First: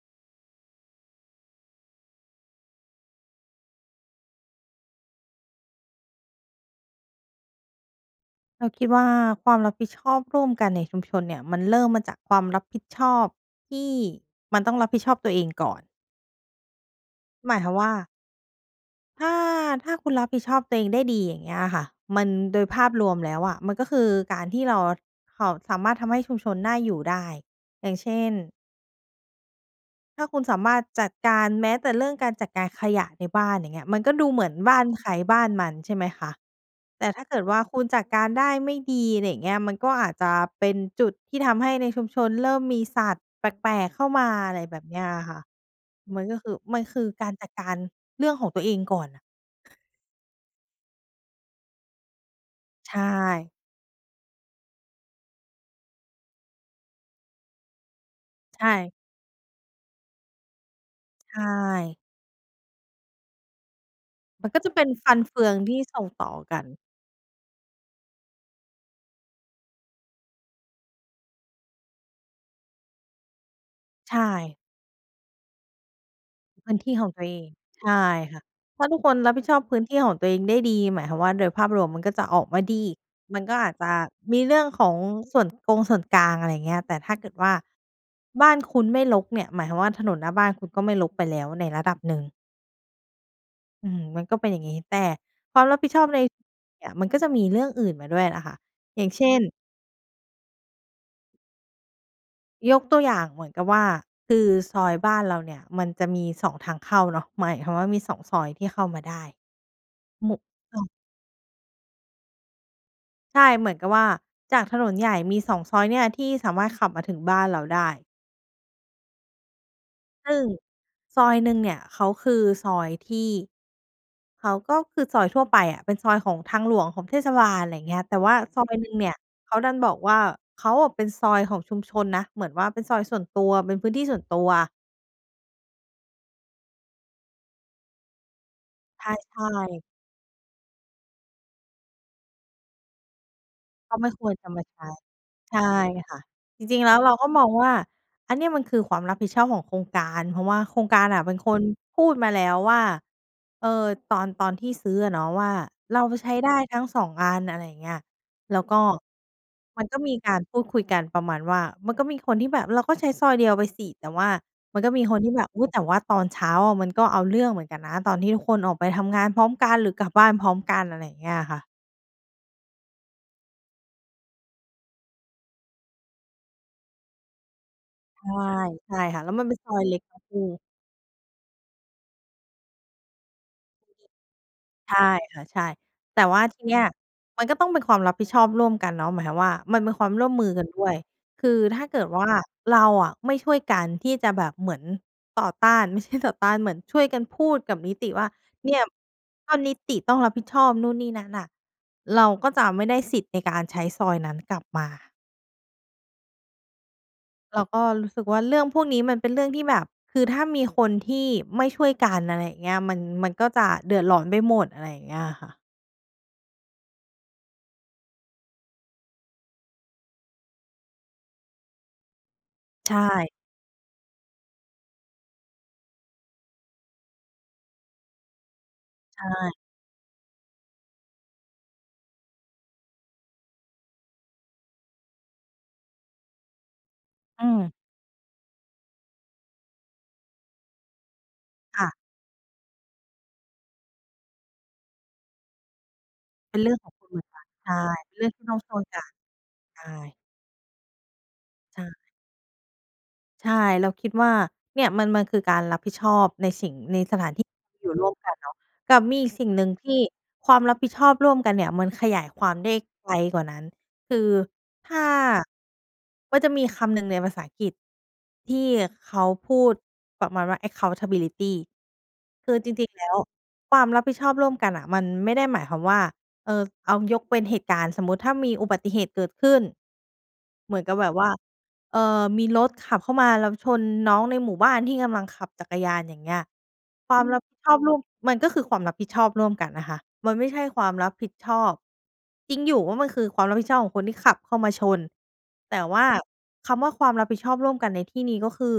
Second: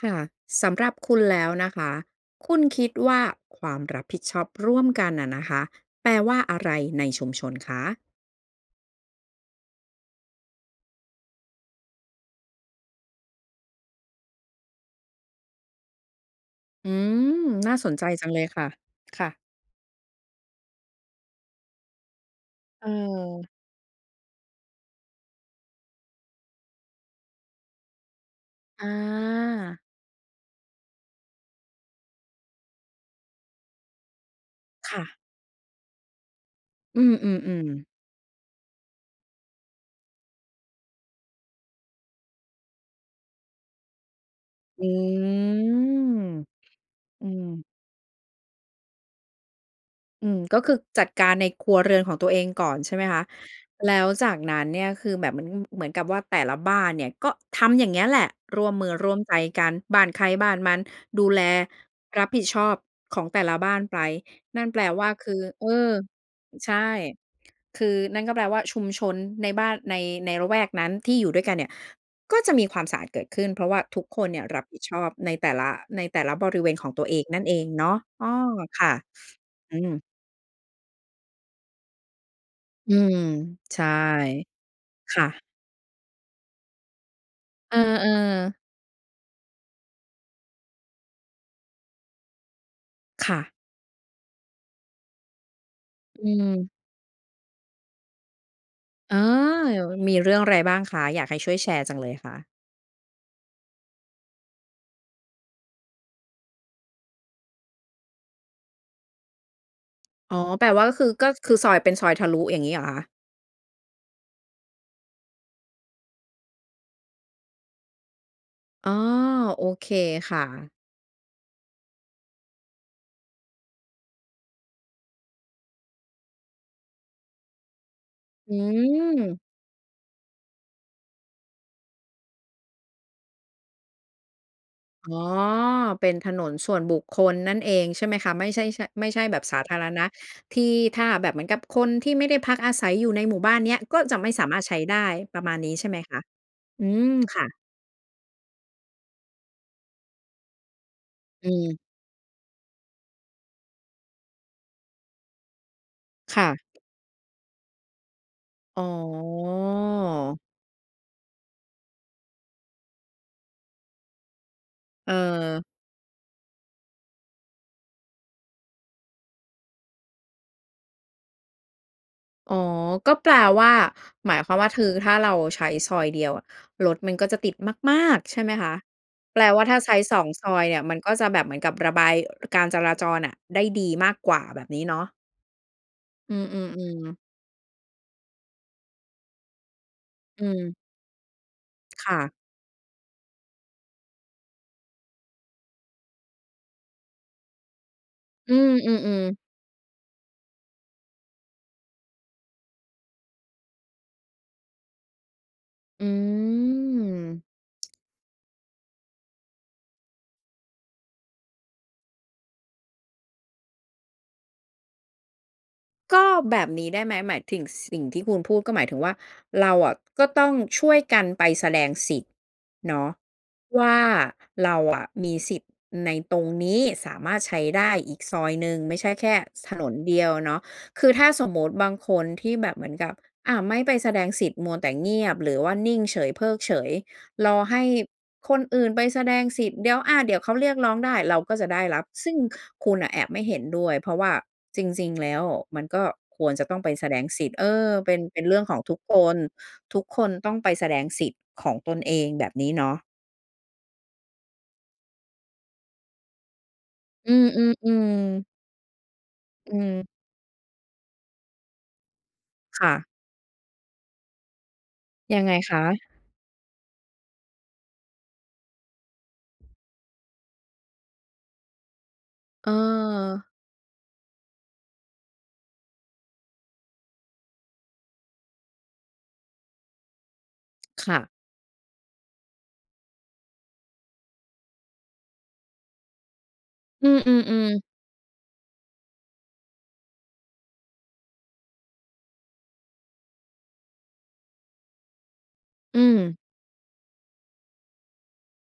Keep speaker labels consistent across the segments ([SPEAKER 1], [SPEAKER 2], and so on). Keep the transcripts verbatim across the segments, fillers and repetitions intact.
[SPEAKER 1] ค่ะ สำหรับคุณแล้วนะคะ คุณคิดว่าความรับผิดชอบร่วมกันอะนะคะ แปลว่าอะไรในชุมชนคะ?
[SPEAKER 2] เราคิดว่า ความรับผิดชอบร่วมกันในชุมชนเนี่ย มันเริ่มมาจากความรับผิดชอบที่มันต้องรับผิดชอบตัวเองก่อน
[SPEAKER 1] อืม
[SPEAKER 2] หมายค
[SPEAKER 1] น
[SPEAKER 2] ว
[SPEAKER 1] ่
[SPEAKER 2] า
[SPEAKER 1] า
[SPEAKER 2] มว
[SPEAKER 1] ส
[SPEAKER 2] ่า
[SPEAKER 1] นใจจังเลยค่ะ ค
[SPEAKER 2] ถ
[SPEAKER 1] ่
[SPEAKER 2] ้า
[SPEAKER 1] ะ
[SPEAKER 2] ถ้าคุณรับผิดชอบตัวเองได้ดี อย่างเงี้ยอะค่ะ มัน โดยภ
[SPEAKER 1] เ
[SPEAKER 2] าพรวมแล้ว
[SPEAKER 1] ออ
[SPEAKER 2] อะ มันก็คือการที่เราค่ะ สามารถทำให้ชุมชนน่าอยู่ได้ อย่างเช่น
[SPEAKER 1] อา
[SPEAKER 2] ถ้าคุณสามารถจัดการ แม้แต่เรื่องการจัดการขยะในบ้าน อย่างเงี้ย มันก็ดูเหมือนบ้าน
[SPEAKER 1] ค่
[SPEAKER 2] ใค
[SPEAKER 1] ะ
[SPEAKER 2] รบ้านมัน ใช่ไหมคะ
[SPEAKER 1] อื
[SPEAKER 2] แต่ถ้าเกิดว่า
[SPEAKER 1] ม
[SPEAKER 2] ค
[SPEAKER 1] ๆ ๆ
[SPEAKER 2] ุณจัดการได้ไม่ดี อะไรอย่างเงี้ย มันก็อาจจะเป็นจุดที่ทำให้ในชุมชนเริ่มมีสัตว์แปลก ๆ เข้ามา อะไรแบ
[SPEAKER 1] อื
[SPEAKER 2] บเนี้ยอะค่ะ มัน
[SPEAKER 1] ม
[SPEAKER 2] ก็คือ มันคือ
[SPEAKER 1] อ
[SPEAKER 2] ก
[SPEAKER 1] ื
[SPEAKER 2] ารจัดก
[SPEAKER 1] ม
[SPEAKER 2] ารเรื่องของตัวเองก่อนน่ะ
[SPEAKER 1] อืม ก็คือจัดการในครัวเรือนของตัวเองก่อน ใ
[SPEAKER 2] ใ
[SPEAKER 1] ช
[SPEAKER 2] ช
[SPEAKER 1] ่ไหมคะ
[SPEAKER 2] ่
[SPEAKER 1] แล้วจากนั้นเนี่ย คือแบบมันเหมือนกับว่าแต่ละบ้านเนี่ย ก็ทำอย่างเงี้ยแหละ
[SPEAKER 2] ใช
[SPEAKER 1] ร่วมมื
[SPEAKER 2] ่
[SPEAKER 1] อร่วมใจกัน บ้านใครบ้านมัน ดู
[SPEAKER 2] ใช
[SPEAKER 1] แล
[SPEAKER 2] ่
[SPEAKER 1] รับผิดชอบของแต่ละบ้านไป
[SPEAKER 2] มันก็
[SPEAKER 1] นั่
[SPEAKER 2] จ
[SPEAKER 1] น
[SPEAKER 2] ะ
[SPEAKER 1] แป
[SPEAKER 2] เป
[SPEAKER 1] ล
[SPEAKER 2] ็น
[SPEAKER 1] ว
[SPEAKER 2] ฟ
[SPEAKER 1] ่า
[SPEAKER 2] ัน
[SPEAKER 1] ค
[SPEAKER 2] เ
[SPEAKER 1] ื
[SPEAKER 2] ฟ
[SPEAKER 1] อ
[SPEAKER 2] ือง
[SPEAKER 1] เอ
[SPEAKER 2] ที่
[SPEAKER 1] อ
[SPEAKER 2] ส่งต่อกัน
[SPEAKER 1] ใช่ คือนั่นก็แปลว่าชุมชนในบ้าน ใน ในละแวกนั้นที่อยู่ด้วยกันเนี่ย ก็จะมีความสะอาดเกิดขึ้น เพราะว่าทุก
[SPEAKER 2] ใช
[SPEAKER 1] คนเนี่ย
[SPEAKER 2] ่
[SPEAKER 1] รับผิดชอบในแต่ละ ในแต่ละบริเว
[SPEAKER 2] พื
[SPEAKER 1] ณ
[SPEAKER 2] ้น
[SPEAKER 1] ข
[SPEAKER 2] ท
[SPEAKER 1] อ
[SPEAKER 2] ี
[SPEAKER 1] ง
[SPEAKER 2] ่
[SPEAKER 1] ตั
[SPEAKER 2] ขอ
[SPEAKER 1] ว
[SPEAKER 2] ง
[SPEAKER 1] เอ
[SPEAKER 2] ตั
[SPEAKER 1] ง
[SPEAKER 2] วเอ
[SPEAKER 1] นั่น
[SPEAKER 2] ง
[SPEAKER 1] เองเน
[SPEAKER 2] ใช
[SPEAKER 1] าะ
[SPEAKER 2] ่
[SPEAKER 1] อ้อ
[SPEAKER 2] ค่ะ ถ
[SPEAKER 1] ค
[SPEAKER 2] ้า
[SPEAKER 1] ่ะ
[SPEAKER 2] ทุกคนรับผิดชอบ
[SPEAKER 1] อ
[SPEAKER 2] พ
[SPEAKER 1] ื
[SPEAKER 2] ื้นที
[SPEAKER 1] ม
[SPEAKER 2] ่ของตัวเองได้ดี หมายความว่า โดยภาพรวมมันก็จะออกมาดี
[SPEAKER 1] อืม
[SPEAKER 2] มันก็อาจ
[SPEAKER 1] ใช่
[SPEAKER 2] จะมีเรื่องของ
[SPEAKER 1] ค่
[SPEAKER 2] ส
[SPEAKER 1] ะ
[SPEAKER 2] ่วนกงส่วนกลาง อะไรอย่างเงี้ย แต่ถ้าเกิดว่า
[SPEAKER 1] เออ
[SPEAKER 2] บ้
[SPEAKER 1] ๆ
[SPEAKER 2] านคุณไม่รกเนี่ย หมายถึงว่า ถนนหน้าบ้านคุณก็ไม่รกไปแล้วในระดับหนึ่ง
[SPEAKER 1] ค่ะ
[SPEAKER 2] อืม มันก็เป็นอย่างงี้ แต่ความรับผิดชอบ
[SPEAKER 1] อ
[SPEAKER 2] ใน
[SPEAKER 1] ืม
[SPEAKER 2] เนี่ย มันก็จะมีเรื่องอื่นมาด้วยน่ะค่ะ อย่าง
[SPEAKER 1] เออ
[SPEAKER 2] เช่น
[SPEAKER 1] เหยิ่ว มีเรื่องอะไรบ้างคะ? อยากให้ช่วยแชร์จังเลยค่ะ
[SPEAKER 2] ยกตัวอย่างเหมือนกับว่า คือซอยบ้านเราเนี่ยมันจะมี สอง ทางเข้าเนาะ หมายความว่า มี สอง ซอยที่เข้ามาได้ ม
[SPEAKER 1] อ๋
[SPEAKER 2] ุ
[SPEAKER 1] อ
[SPEAKER 2] ่ก
[SPEAKER 1] แปล
[SPEAKER 2] เอ
[SPEAKER 1] ว่
[SPEAKER 2] า
[SPEAKER 1] าก็คือ ก็คือซอยเป็นซอยทะลุ อย่างงี้เหรอคะ?
[SPEAKER 2] ใช่ เหมือนกับว่า จากถนนใหญ่มี สอง ซอยเนี่ยที่สามารถขับมาถึงบ้านเราได้
[SPEAKER 1] อ๋อ โอเค
[SPEAKER 2] ซ
[SPEAKER 1] ค
[SPEAKER 2] ึ่
[SPEAKER 1] ่
[SPEAKER 2] ง
[SPEAKER 1] ะ
[SPEAKER 2] ซอยหนึ่งเนี่ยเขาคือซอยที่ เขาก็คือซอยทั่วไปอะ เป็นซอยของทางหลวง ของเทศบาล ไรเงี้ย แต่ว่า
[SPEAKER 1] อื
[SPEAKER 2] ซอยหนึ่งเนี่ย
[SPEAKER 1] ม
[SPEAKER 2] เขาดันบอกว่า "เขาอะเป็นซอยของชุมชนนะ" เหมือนว่า เป็นซอยส่วนตัว เป็นพื้นที่ส่วนตัว
[SPEAKER 1] อ๋อ เป็นถนนส่วนบุคคลนั่นเองใช่ไหมคะ ไม่ใช่ ช่ะ
[SPEAKER 2] ใ
[SPEAKER 1] ไม่ใช่แบ
[SPEAKER 2] ช
[SPEAKER 1] บ
[SPEAKER 2] ่
[SPEAKER 1] สาธา
[SPEAKER 2] ๆ
[SPEAKER 1] รณะที่ถ้าแบบเหมือนกับคนที่ไม่ได้พักอาศัยอยู่ในหมู่บ้านเนี้ย
[SPEAKER 2] ก
[SPEAKER 1] ก
[SPEAKER 2] ็
[SPEAKER 1] ็
[SPEAKER 2] ไม่
[SPEAKER 1] จะ
[SPEAKER 2] ค
[SPEAKER 1] ไม่
[SPEAKER 2] วร
[SPEAKER 1] ส
[SPEAKER 2] จ
[SPEAKER 1] า
[SPEAKER 2] ะ
[SPEAKER 1] มา
[SPEAKER 2] ม
[SPEAKER 1] ร
[SPEAKER 2] า
[SPEAKER 1] ถใช
[SPEAKER 2] ใ
[SPEAKER 1] ้
[SPEAKER 2] ช้
[SPEAKER 1] ได้ ประม
[SPEAKER 2] ใ
[SPEAKER 1] า
[SPEAKER 2] ช
[SPEAKER 1] ณ
[SPEAKER 2] ่
[SPEAKER 1] นี้ใช่ไหม
[SPEAKER 2] ค
[SPEAKER 1] ค
[SPEAKER 2] ่ะ
[SPEAKER 1] ะ?
[SPEAKER 2] จริ
[SPEAKER 1] อ
[SPEAKER 2] ง
[SPEAKER 1] ื
[SPEAKER 2] ๆ แล้วเร
[SPEAKER 1] ม
[SPEAKER 2] าก็
[SPEAKER 1] ค
[SPEAKER 2] ม
[SPEAKER 1] ่
[SPEAKER 2] อง
[SPEAKER 1] ะ
[SPEAKER 2] ว่า อันเนี้ยมันคือความรับผิดชอบของโครงการ เพราะว่าโครงการน่ะเป็น
[SPEAKER 1] อ
[SPEAKER 2] คน
[SPEAKER 1] ืม
[SPEAKER 2] พูดมาแล้วว่า เอ่อ ตอน ตอนที่ซื้ออะเนาะว่า "เราใช้
[SPEAKER 1] ค่
[SPEAKER 2] ได้
[SPEAKER 1] ะ
[SPEAKER 2] ทั้ง สอง อัน" อะไรอย่างเงี้ย แล้วก
[SPEAKER 1] อ๋
[SPEAKER 2] ็ มันก็มีกา
[SPEAKER 1] อ
[SPEAKER 2] รพูดคุยกันประมาณว่า มันก็มีคนที่แบบ "เราก็ใช้ซอยเดียวไปสิ" แต่ว่ามันก็มีคนที่แบบ "อ
[SPEAKER 1] เ
[SPEAKER 2] ุ
[SPEAKER 1] ออ
[SPEAKER 2] ๊ย แต่ว่าตอนเช้าอะมันก็เอาเรื่องเหมือนกันนะ ตอนที่ทุกคนออกไปทำงานพร้อมกันหรือกลับบ้านพร้อมกัน" อะไรอย่างเงี้ยค่ะ
[SPEAKER 1] อ๋อ ก็แปลว่า หมายความว่า ทือ ถ้าเราใช้ซอยเดียวอะรถมันก็จะติด มาก
[SPEAKER 2] ใช่
[SPEAKER 1] ๆ ใช่ไหมคะ
[SPEAKER 2] ใช่ค่ะ แล้ว
[SPEAKER 1] แป
[SPEAKER 2] ม
[SPEAKER 1] ล
[SPEAKER 2] ันเป็น
[SPEAKER 1] ว่า
[SPEAKER 2] ซ
[SPEAKER 1] ถ
[SPEAKER 2] อ
[SPEAKER 1] ้า
[SPEAKER 2] ย
[SPEAKER 1] ใซ
[SPEAKER 2] เล
[SPEAKER 1] ้
[SPEAKER 2] ็ก
[SPEAKER 1] ส
[SPEAKER 2] ก็
[SPEAKER 1] อง
[SPEAKER 2] คือ
[SPEAKER 1] ซอยเนี่ยมันก็จะแบบเหมือนกับระบาย ร การจราจรน่ะได้ดีมากกว่า แบบนี้
[SPEAKER 2] ใ
[SPEAKER 1] เ
[SPEAKER 2] ช
[SPEAKER 1] น
[SPEAKER 2] ่
[SPEAKER 1] าะ
[SPEAKER 2] ค่ะ ใช่ แต่
[SPEAKER 1] อื
[SPEAKER 2] ว่าที่เนี้ย
[SPEAKER 1] อ ๆ ๆ
[SPEAKER 2] มันก็ต้องเป็นความรับผิดชอบร่วมกันเนาะ หมายความว่ามันเป็นความร่วม
[SPEAKER 1] อื
[SPEAKER 2] มือกัน
[SPEAKER 1] ม
[SPEAKER 2] ด้วย คือถ้าเกิ
[SPEAKER 1] ค
[SPEAKER 2] ด
[SPEAKER 1] ่
[SPEAKER 2] ว่
[SPEAKER 1] ะ
[SPEAKER 2] าเราอะไม่ช่วยกันที่จะแบบเหมือนต่อต้าน ไม่ใช่ ต่อต้าน เหมือนช่วยกันพูดกับนิติว่า
[SPEAKER 1] อื
[SPEAKER 2] "เ
[SPEAKER 1] ม
[SPEAKER 2] นี่ยบ
[SPEAKER 1] ๆ ๆ
[SPEAKER 2] ถ้านิติต้องรับผิดชอบนู่นนี่นั้นน่ะ เราก็จะไม่ได้สิทธิ์ในการใช้ซอยนั้นกลับมา"
[SPEAKER 1] อืม
[SPEAKER 2] เราก็รู้สึกว่า เรื่องพวกนี้มันเป็นเรื่องที่แบบ คือถ้ามีคนที่ไม่ช่วยกัน อะไรอย่างเงี้ย มัน มันก็จะเดือดร้อนไปหมด อะไรอย่างเงี้ยค่ะ
[SPEAKER 1] ก็แบบนี้ได้ไหม หมายทิ่ง ส สิ่งที่คุณพูดก็หมายถึงว่า เราอะก็ต้องช่วยกันไปแสดงสิทธิ์
[SPEAKER 2] ใช
[SPEAKER 1] เนาะ
[SPEAKER 2] ่
[SPEAKER 1] ว่าเราอะมีสิทธิ์ในตรงนี้ สามารถใช้ได้อีกซอยหนึ่ง ไม่ใช่
[SPEAKER 2] ใช
[SPEAKER 1] แค่
[SPEAKER 2] ่
[SPEAKER 1] ซ ถนนเดียวเนาะ คือถ้าสมมุติบางคนที่แบบเหมือนกับ อา ไม่ไปแสดงสิทธิ์มัวแต่เงียบ หรือว่านิ่งเฉยเพิกเฉย
[SPEAKER 2] อื
[SPEAKER 1] รอ
[SPEAKER 2] ม
[SPEAKER 1] ให้คนอื่นไปแสดงสิทธิ์ เดี๋ยว อา เดี๋ยวเขาเรียกร้องได้ เราก็จะได
[SPEAKER 2] ค
[SPEAKER 1] ้
[SPEAKER 2] ่ะ
[SPEAKER 1] รับ ซึ่งคุณน่ะแอบไม่เห็นด้วย เพราะว่าจริง ๆ แล้วมันก็ควร
[SPEAKER 2] เป็
[SPEAKER 1] จ
[SPEAKER 2] น
[SPEAKER 1] ะ
[SPEAKER 2] เรื
[SPEAKER 1] ต
[SPEAKER 2] ่
[SPEAKER 1] ้
[SPEAKER 2] อ
[SPEAKER 1] อ
[SPEAKER 2] ง
[SPEAKER 1] งไ
[SPEAKER 2] ข
[SPEAKER 1] ป
[SPEAKER 2] อง
[SPEAKER 1] แ
[SPEAKER 2] ค
[SPEAKER 1] ส
[SPEAKER 2] ุณ
[SPEAKER 1] ด
[SPEAKER 2] เหมื
[SPEAKER 1] ง
[SPEAKER 2] อนก
[SPEAKER 1] ส
[SPEAKER 2] ั
[SPEAKER 1] ิ
[SPEAKER 2] น
[SPEAKER 1] ทธิ์ เอ
[SPEAKER 2] ใช่
[SPEAKER 1] อ เป
[SPEAKER 2] เป
[SPEAKER 1] ็
[SPEAKER 2] ็น
[SPEAKER 1] น
[SPEAKER 2] เรื่อง
[SPEAKER 1] เป
[SPEAKER 2] ท
[SPEAKER 1] ็
[SPEAKER 2] ี
[SPEAKER 1] น
[SPEAKER 2] ่
[SPEAKER 1] เ
[SPEAKER 2] ต
[SPEAKER 1] ร
[SPEAKER 2] ้
[SPEAKER 1] ื
[SPEAKER 2] อ
[SPEAKER 1] ่
[SPEAKER 2] ง
[SPEAKER 1] อง
[SPEAKER 2] ช
[SPEAKER 1] ข
[SPEAKER 2] ่
[SPEAKER 1] อง
[SPEAKER 2] วย
[SPEAKER 1] ทุ
[SPEAKER 2] ก
[SPEAKER 1] ก
[SPEAKER 2] ัน
[SPEAKER 1] คน
[SPEAKER 2] ใช
[SPEAKER 1] ทุก
[SPEAKER 2] ่
[SPEAKER 1] คนต้องไปแสดงสิทธิ์ขอ
[SPEAKER 2] ใ
[SPEAKER 1] ง
[SPEAKER 2] ช่
[SPEAKER 1] ตนเอง แบบนี้เนาะ
[SPEAKER 2] ใช่ เราคิดว่า เนี่ยมัน มันคือการรับผิดชอบในสิ่ง ในสถ
[SPEAKER 1] อ
[SPEAKER 2] า
[SPEAKER 1] ื
[SPEAKER 2] นที่ อยู่ร่
[SPEAKER 1] ม
[SPEAKER 2] วมกัน
[SPEAKER 1] ๆ ๆ
[SPEAKER 2] เนาะ กับมีอีกสิ่งหนึ่
[SPEAKER 1] อ
[SPEAKER 2] ง
[SPEAKER 1] ื
[SPEAKER 2] ที่
[SPEAKER 1] ม
[SPEAKER 2] ความรับผิดชอบร่วมกันเนี่ยมันขยายความได้
[SPEAKER 1] ค่ะ
[SPEAKER 2] ไกลกว่านั้น คือถ้า
[SPEAKER 1] ยังไงคะ?
[SPEAKER 2] ก็จะมีคำหนึ่งในภาษาอังกฤษที่เขาพูดประมาณว่า accountability คือจริง ๆ แล้ว
[SPEAKER 1] เออ
[SPEAKER 2] ความรับผิดชอบร่วมกันน่ะมันไม่ได้หมายความว่า เออ เอายกเป็นเหตุการณ์สมมุติ ถ้ามีอุบัติเหตุเกิดขึ้นเหมือนกับแบ
[SPEAKER 1] ค
[SPEAKER 2] บ
[SPEAKER 1] ่
[SPEAKER 2] ว่
[SPEAKER 1] ะ
[SPEAKER 2] า เออ มีรถขับเข้ามาแล้วชนน้องในหมู่บ้านที่กำลังขับจักรยาน อย่างเงี้ย
[SPEAKER 1] อื
[SPEAKER 2] ความรับผิด
[SPEAKER 1] อ
[SPEAKER 2] ชอ
[SPEAKER 1] ๆ ๆ
[SPEAKER 2] บร่วม มันก็คือความรับผิดชอบร่วมกันนะคะ มันไม่ใช่ความรับผิดชอบ จริงอยู่ว่ามันคือความรับผิดชอบของคนที่ขับเข้ามาชน แต่ว
[SPEAKER 1] อื
[SPEAKER 2] ่า
[SPEAKER 1] ม
[SPEAKER 2] คำว่าความรับผิดชอบร่วมกันในที่นี้ ก็คือ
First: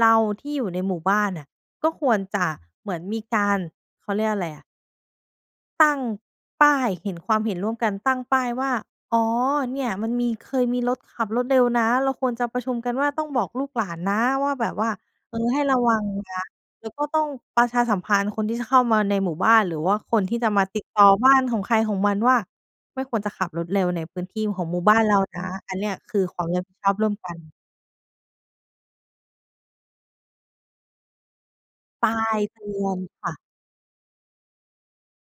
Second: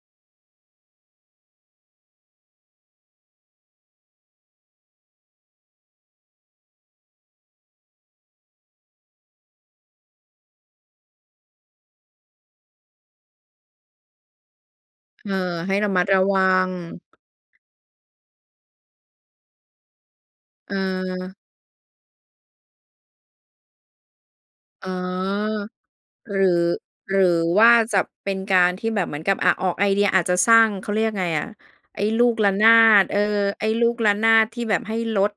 [SPEAKER 2] เราที่อยู่ในหมู่บ้านน่ะ ก็ควรจะเหมือนมีการ เขาเรียกอะไรอะ ตั้งป้ายเห็น ความเห็นร่วมกัน ตั้งป้ายว่า อ๋อ เนี่ยมันมี เคยมีรถขับรถเร็วนะ เราควรจะประชุมกันว่าต้องบอกลูกหลานนะว่าแบบว่า
[SPEAKER 1] เอ
[SPEAKER 2] เ
[SPEAKER 1] อ
[SPEAKER 2] ออ ให้
[SPEAKER 1] ให
[SPEAKER 2] ร
[SPEAKER 1] ้
[SPEAKER 2] ะ
[SPEAKER 1] ระ
[SPEAKER 2] วั
[SPEAKER 1] มั
[SPEAKER 2] ง
[SPEAKER 1] ดระ
[SPEAKER 2] น
[SPEAKER 1] วั
[SPEAKER 2] ะ
[SPEAKER 1] ง
[SPEAKER 2] แล้วก็ต้องประชาสัมพันธ์คนที่จะเข้ามาในหมู่บ้าน หรือว่าคนที่จะมา
[SPEAKER 1] เ
[SPEAKER 2] ติดต่อบ้
[SPEAKER 1] ออ
[SPEAKER 2] านของใครของมันว่า ไม่ควรจะขับรถเร็วในพื้นที่ของหมู่
[SPEAKER 1] อ๋อ
[SPEAKER 2] บ้านเรานะ อันเนี้ยคือ
[SPEAKER 1] หรื
[SPEAKER 2] ความร
[SPEAKER 1] อ
[SPEAKER 2] ับผิดชอบร่ว
[SPEAKER 1] ห
[SPEAKER 2] ม
[SPEAKER 1] รื
[SPEAKER 2] กั
[SPEAKER 1] อ
[SPEAKER 2] น
[SPEAKER 1] ว่าจะเป็นการที่แบบเหมือนกับ อา ออกไอเดียอาจจะสร้าง เขาเรียกยังไงอะ ไอ้
[SPEAKER 2] ปลา
[SPEAKER 1] ลูก
[SPEAKER 2] ย
[SPEAKER 1] ระ
[SPEAKER 2] เด
[SPEAKER 1] น
[SPEAKER 2] ื
[SPEAKER 1] า
[SPEAKER 2] อน
[SPEAKER 1] ด เออ
[SPEAKER 2] ค่ะ
[SPEAKER 1] ไอ้ลูกระนาดที่แบบให้ลด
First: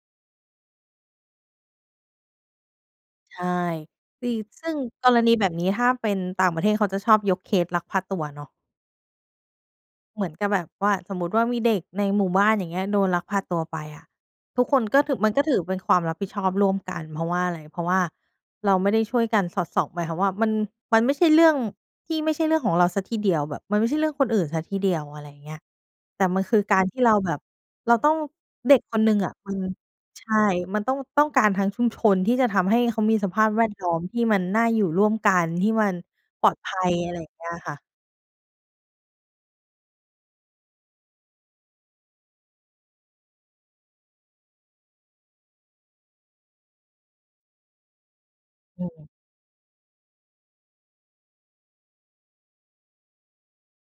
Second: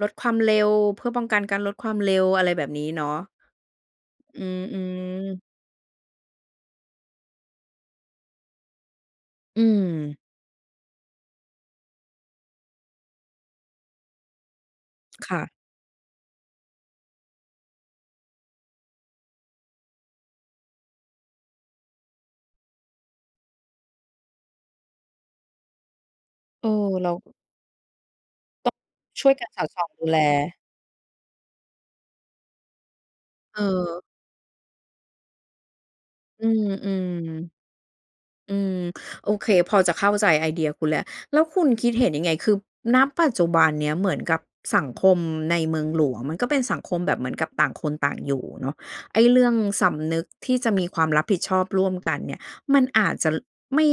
[SPEAKER 1] ลดความเร็วเพื่อป้องกันการลดความเร็ว อะไรแบบนี้เนาะ
[SPEAKER 2] ใช่ ตี
[SPEAKER 1] อื
[SPEAKER 2] ซึ่งกรณี
[SPEAKER 1] ม ๆ
[SPEAKER 2] แบบนี้ถ้าเป็นต่างประเทศเขาจะชอบยกเคสลักพาตัวเนาะ
[SPEAKER 1] อืม
[SPEAKER 2] เหมือนกับแบบว่า สมมุติว่า มีเด็กในหมู่บ้าน อย่างเงี้ย โดนลักพาตัวไปอะ ทุกคนก็ถึ มั
[SPEAKER 1] ค
[SPEAKER 2] น
[SPEAKER 1] ่
[SPEAKER 2] ก็
[SPEAKER 1] ะ
[SPEAKER 2] ถือเป็นความรับผิดชอบร่วมกัน เพราะว่าอะไร? เพราะว่าเราไม่ได้ช่วยกันสอดส่อง หมายความว่า มัน มันไม่ใช่เรื่องที่ไม่ใช่เรื่องของเราเสียทีเดียว แบบมันไม่ใช่เรื่องคนอื่นเสียทีเดียว อะไรอย่างเงี้ย แต่มันคือ
[SPEAKER 1] เออ
[SPEAKER 2] การที่
[SPEAKER 1] เร
[SPEAKER 2] เ
[SPEAKER 1] า
[SPEAKER 2] รา
[SPEAKER 1] ก
[SPEAKER 2] แบบเราต้อง
[SPEAKER 1] ต
[SPEAKER 2] เด็กคนหนึ่ง
[SPEAKER 1] ช่
[SPEAKER 2] อ
[SPEAKER 1] ว
[SPEAKER 2] ะ
[SPEAKER 1] ยกัน
[SPEAKER 2] มั
[SPEAKER 1] ส
[SPEAKER 2] น
[SPEAKER 1] อดส่องดูแล
[SPEAKER 2] ใช่ มันต้อง ต้องการทั้งชุมชนที่จะทำให้เขามีสภาพ
[SPEAKER 1] เ
[SPEAKER 2] แวดล้อ
[SPEAKER 1] ออ
[SPEAKER 2] มที่มันน่าอยู่ร่วมกัน ที่มัน
[SPEAKER 1] อ
[SPEAKER 2] ป
[SPEAKER 1] ื
[SPEAKER 2] ลอด
[SPEAKER 1] ม
[SPEAKER 2] ภัย อะไรอย่างเงี้ยค่ะ
[SPEAKER 1] ๆ อืม โอเค พอจะเข้าใจไอเดียคุณแล้ว แล้วคุณคิดเห็นยังไง? คือ ณ ปัจจุบันเนี้ยเหมือนกับสังคมในเมืองหลวงมันก็เป็นสังคมแบบเหมือนกับต่างคนต่างอยู่เนาะ
[SPEAKER 2] อืม
[SPEAKER 1] ไอ้เรื่องสำนึกที่จะมีความรับผิดชอบร่วมกันเนี่ย มันอาจจะ ล ไม่